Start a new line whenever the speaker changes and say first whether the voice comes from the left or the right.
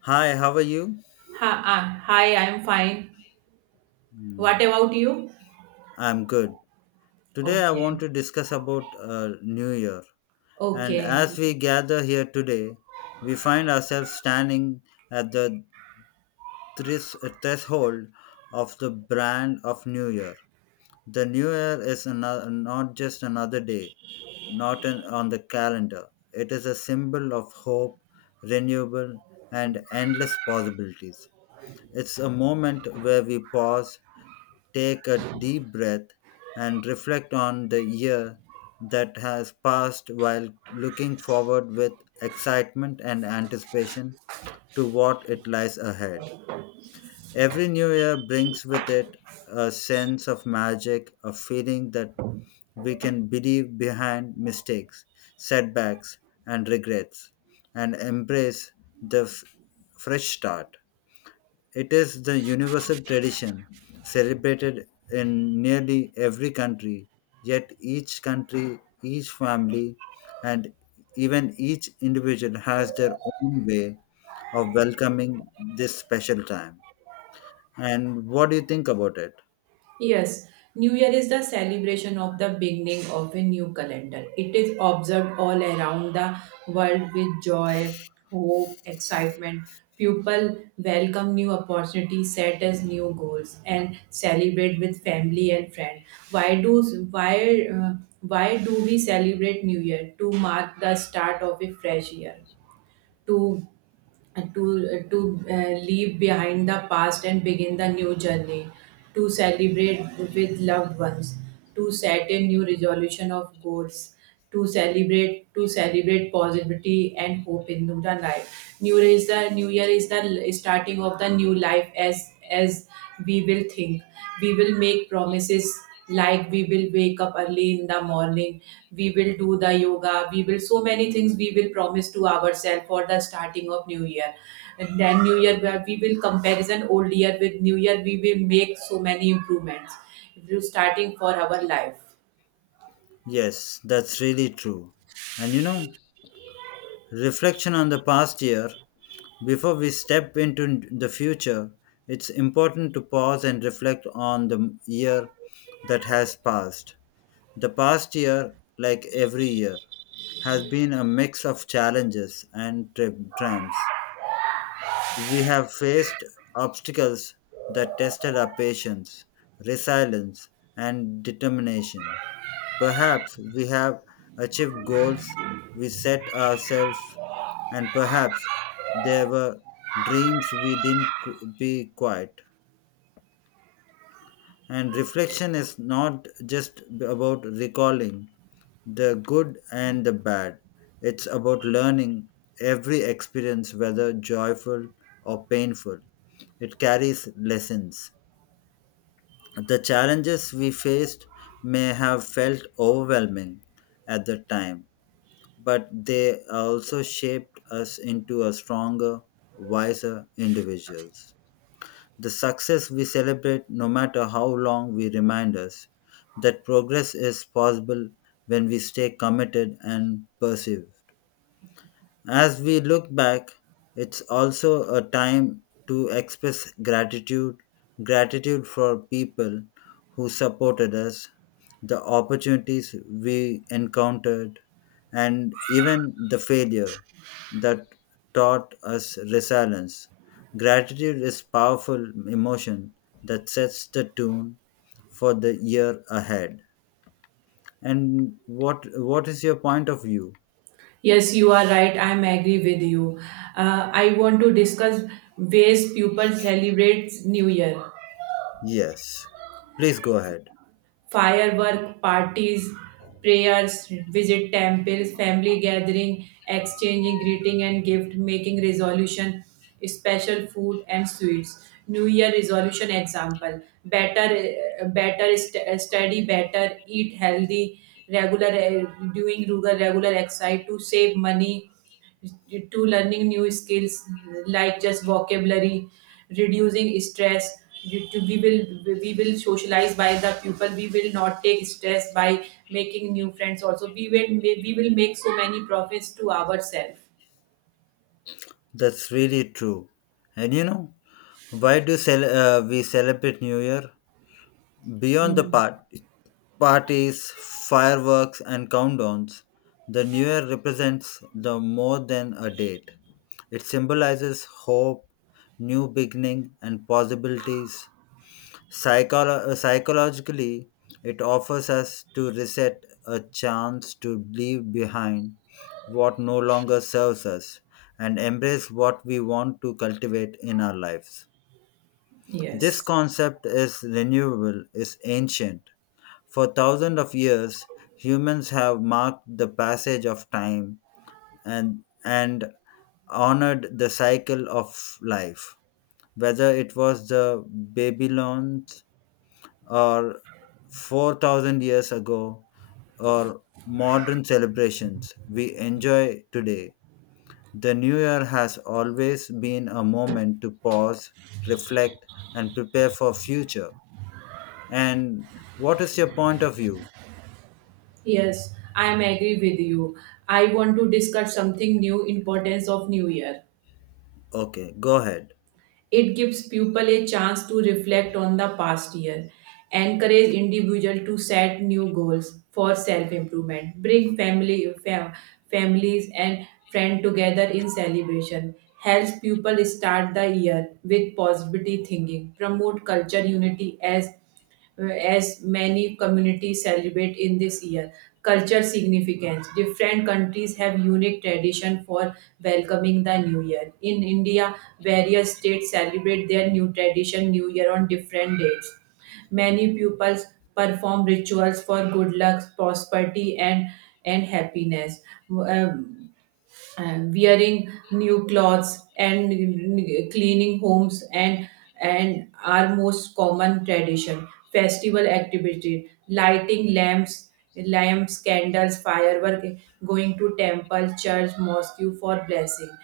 left: Hi, how are you?
right: Hi, I'm fine. What
left: Hmm.
right: about you?
left: I'm good. Today I want
right: Okay.
left: to discuss about New Year. And
right: Okay.
left: as we gather here today, we find ourselves standing at the threshold of the brand of New Year. The New Year is another, not just another day, not an, on the calendar. It is a symbol of hope, renewable, and endless possibilities. It's a moment where we pause, take a deep breath and reflect on the year that has passed while looking forward with excitement and anticipation to what it lies ahead. Every new year brings with it a sense of magic, a feeling that we can believe behind mistakes, setbacks, and regrets, and embrace the fresh start. It is the universal tradition celebrated in nearly every country, yet each country, each family, and even each individual has their own way of welcoming this special time. And what do you think about it?
right: Yes, New Year is the celebration of the beginning of a new calendar. It is observed all around the world with joy, hope, excitement. People welcome new opportunities, set as new goals, and celebrate with family and friends. Why do why uh, why do we celebrate New Year? To mark the start of a fresh year. To to leave behind the past and begin the new journey, to celebrate with loved ones, to set a new resolution of goals, to celebrate positivity and hope in the life. New year is the new year is the l- starting of the new life. As we will think, we will make promises, like we will wake up early in the morning, we will do the yoga, we will so many things, we will promise to ourselves for the starting of new year. And then new year, where we will comparison old year with new year, we will make so many improvements. If you starting for our life.
left: Yes, that's really true. And you know, reflection on the past year, before we step into the future, it's important to pause and reflect on the year that has passed. The past year, like every year, has been a mix of challenges and triumphs. We have faced obstacles that tested our patience, resilience, and determination. Perhaps we have achieved goals we set ourselves, and perhaps there were dreams we didn't be quite. And reflection is not just about recalling, the good and the bad. It's about learning every experience, whether joyful or painful. It carries lessons. The challenges we faced may have felt overwhelming at the time, but they also shaped us into a stronger, wiser individuals. The success we celebrate, no matter how long we remind us that progress is possible when we stay committed and persevere. As we look back, it's also a time to express gratitude gratitude for people who supported us, the opportunities we encountered, and even the failure that taught us resilience. Gratitude is powerful emotion that sets the tune for the year ahead. And what is your point of view?
right: Yes, you are right, I am agree with you. I want to discuss ways people celebrate new year.
left: Yes. Please go ahead.
right: Firework parties, prayers, visit temples, family gathering, exchanging greeting and gift making resolution, special food and sweets. New Year resolution example: better, study, better eat healthy, regular doing regular exercise, to save money, to learning new skills, like just vocabulary, reducing stress. You- to We will socialize by the people, we will not take stress by making new friends, also we will make so many profits to ourselves.
left: That's really true. And you know, why do we celebrate New Year? Beyond the
right: Mm,
left: parties, fireworks, and countdowns, the New Year represents the more than a date. It symbolizes hope, new beginning, and possibilities. Psychologically, it offers us to reset a chance to leave behind what no longer serves us and embrace what we want to cultivate in our lives. This
right: yes,
left: concept is renewable, is ancient. For thousands of years, humans have marked the passage of time and honored the cycle of life. Whether it was the Babylons or 4000 years ago or modern celebrations we enjoy today. The new year has always been a moment to pause, reflect and prepare for future. And what is your point of view?
right: yes, I am agree with you. I want to discuss something new, importance of new year.
left: Okay, go ahead.
right: It gives people a chance to reflect on the past year, encourage individual to set new goals for self-improvement, bring family families and friends together in celebration, helps people start the year with positivity thinking, promote culture unity, as many communities celebrate in this year. Culture significance. Different countries have unique tradition for welcoming the new year. In India, various states celebrate their new tradition new year on different dates. Many pupils perform rituals for good luck, prosperity and happiness. Um, and wearing new clothes, and cleaning homes, and our most common tradition festival activity, lighting lamps, candles, firework, going to temple church mosque for blessing,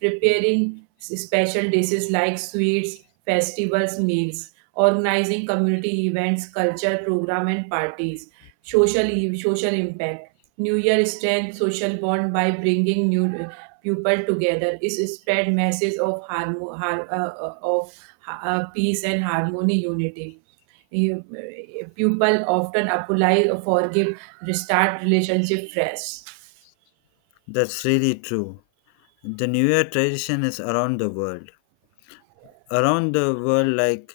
right: preparing special dishes like sweets festivals meals, organizing community events culture program and parties. Social impact. New Year strengthens social bond by bringing new people together. It spread message of peace and harmony, unity. People often apply, forgive, restart relationship fresh.
left: That's really true. The New Year tradition is around the world. Around the world, like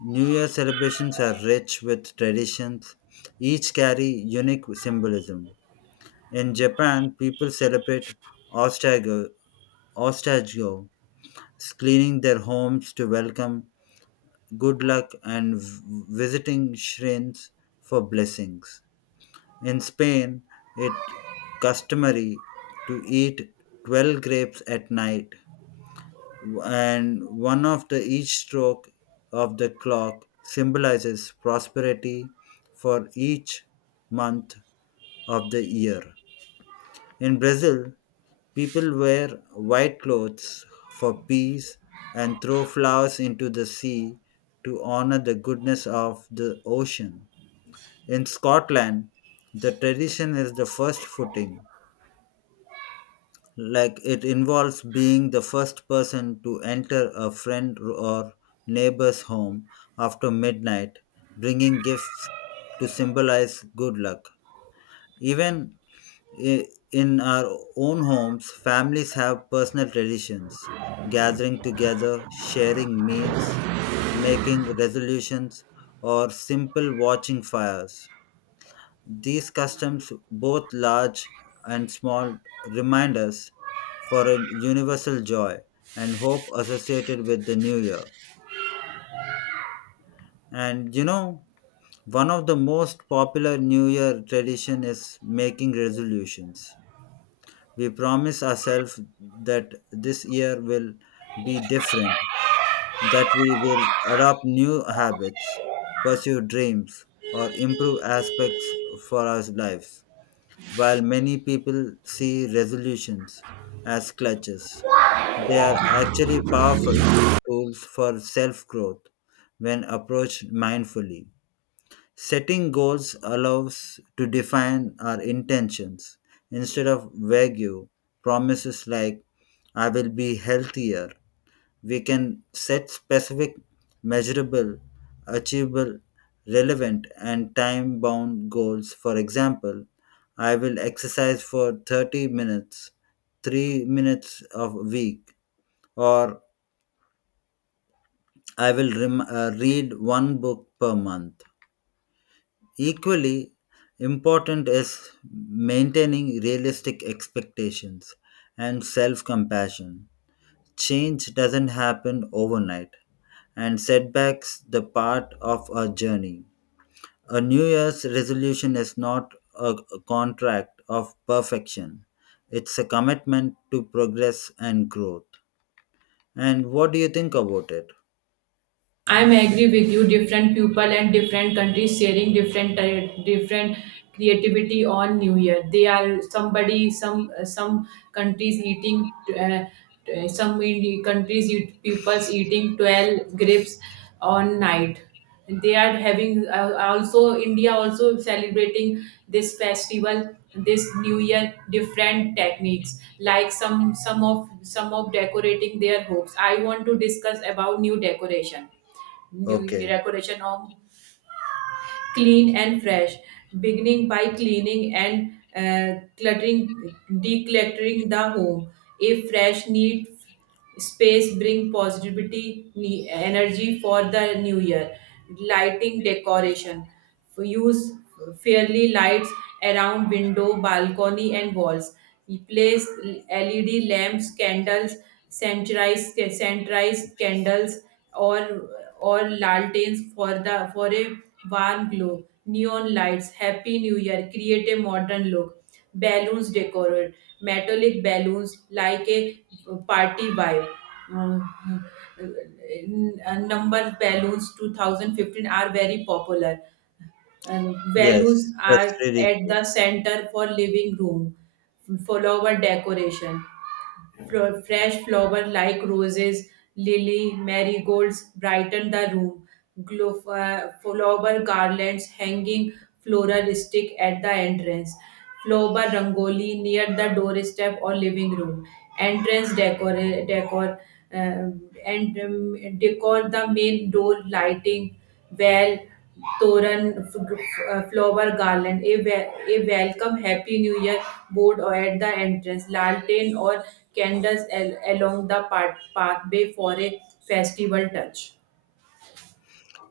left: New Year celebrations are rich with traditions, each carry unique symbolism. In Japan, people celebrate Ostago, Ostago, cleaning their homes to welcome good luck and visiting shrines for blessings. In Spain, it customary to eat 12 grapes at night and one of the each stroke of the clock symbolizes prosperity for each month of the year. In Brazil, people wear white clothes for peace and throw flowers into the sea to honor the goodness of the ocean. In Scotland, the tradition is the first footing, like it involves being the first person to enter a friend or neighbor's home after midnight, bringing gifts to symbolize good luck. Even I- in our own homes, families have personal traditions, gathering together, sharing meals, making resolutions, or simple watching fires. These customs, both large and small, remind us for a universal joy and hope associated with the new year. And you know, one of the most popular new year tradition is making resolutions. We promise ourselves that this year will be different, that we will adopt new habits, pursue dreams, or improve aspects for our lives. While many people see resolutions as clutches, they are actually powerful tools for self growth when approached mindfully. Setting goals allows to define our intentions instead of vague promises like I will be healthier. We can set specific, measurable, achievable, relevant, and time bound goals. For example, I will exercise for 30 minutes, 3 minutes of a week, or I will read one book per month. Equally important is maintaining realistic expectations and self compassion. Change doesn't happen overnight, and setbacks the part of a journey. A New Year's resolution is not a contract of perfection, it's a commitment to progress and growth. And what do you think about it?
right: I'm agree with you. Different people and different countries sharing different different creativity on New Year. They are somebody, some countries eating, uh, countries eat, people's eating 12 grapes on night, they are having, also india also celebrating this festival, this new year, different techniques, like some of decorating their hopes. I want to discuss about new decoration, new
left: Okay.
right: decoration of clean and fresh, beginning by cleaning and decluttering the home. A fresh, neat space bring positivity, energy for the new year. Lighting decoration. Use fairly lights around window, balcony, and walls. Place LED lamps, candles, centralized candles, or or lanterns for a warm glow. Neon lights. Happy New Year. Create a modern look. Balloons decorate. Metallic balloons like a party vibe. Um, Number balloons 2015 are very popular, and values
left: Yes, that's
right: are
left: really
right: at
left: true.
right: the center for living room. Flower decoration. Fresh flower like roses, lily, marigolds brighten the room. Flower garlands hanging floral at the entrance. Flower rangoli near the doorstep or living room entrance decor uh, decor the main door lighting, where Toran, flower garland, a welcome happy new year board or at the entrance, lantern or candles along the pathway for a festival touch.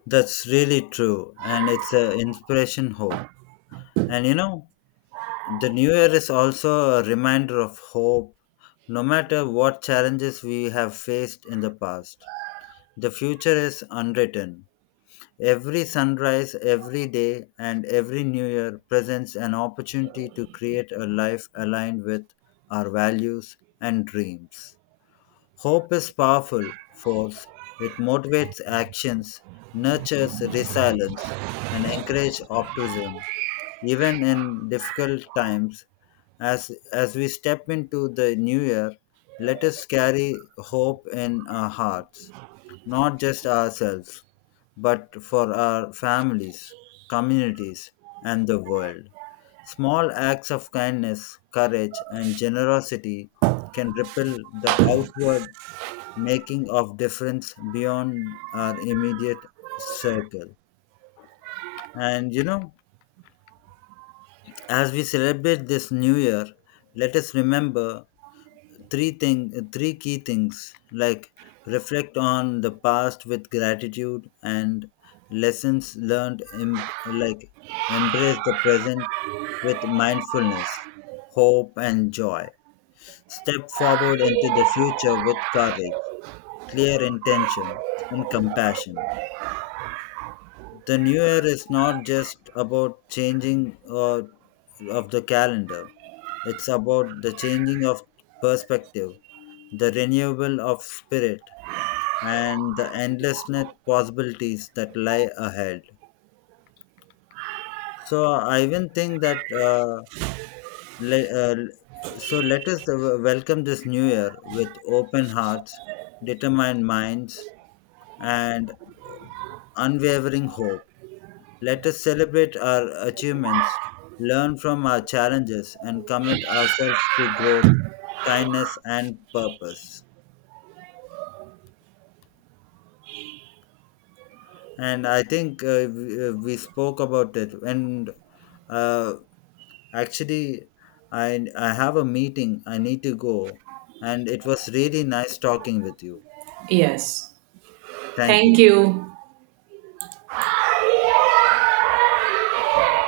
left: That's really true, and it's an inspiration hope. And you know, the new year is also a reminder of hope. No matter what challenges we have faced in the past, the future is unwritten. Every sunrise, every day, and every new year presents an opportunity to create a life aligned with our values and dreams. Hope is powerful force. It motivates actions, nurtures resilience, and encourages optimism even in difficult times as we step into the new year, let us carry hope in our hearts, not just ourselves but for our families, communities, and the world. Small acts of kindness, courage and generosity can ripple the outward, making of difference beyond our immediate circle. And you know, as we celebrate this new year, let us remember three thing, three key things like reflect on the past with gratitude and lessons learned like embrace the present with mindfulness, hope and joy. Step forward into the future with courage, clear intention and compassion. The new year is not just about changing of the calendar. It's about the changing of perspective, the renewal of spirit, and the endlessness possibilities that lie ahead. So I even think that le- uh, so let us welcome this new year with open hearts, determined minds, and unwavering hope. Let us celebrate our achievements, learn from our challenges, and commit ourselves to growth, kindness, and purpose. And I think we spoke about it. And uh, actually, I have a meeting, I need to go. And it was really nice talking with you.
right: Yes.
left: Thank
right: Thank
left: you.
right: you.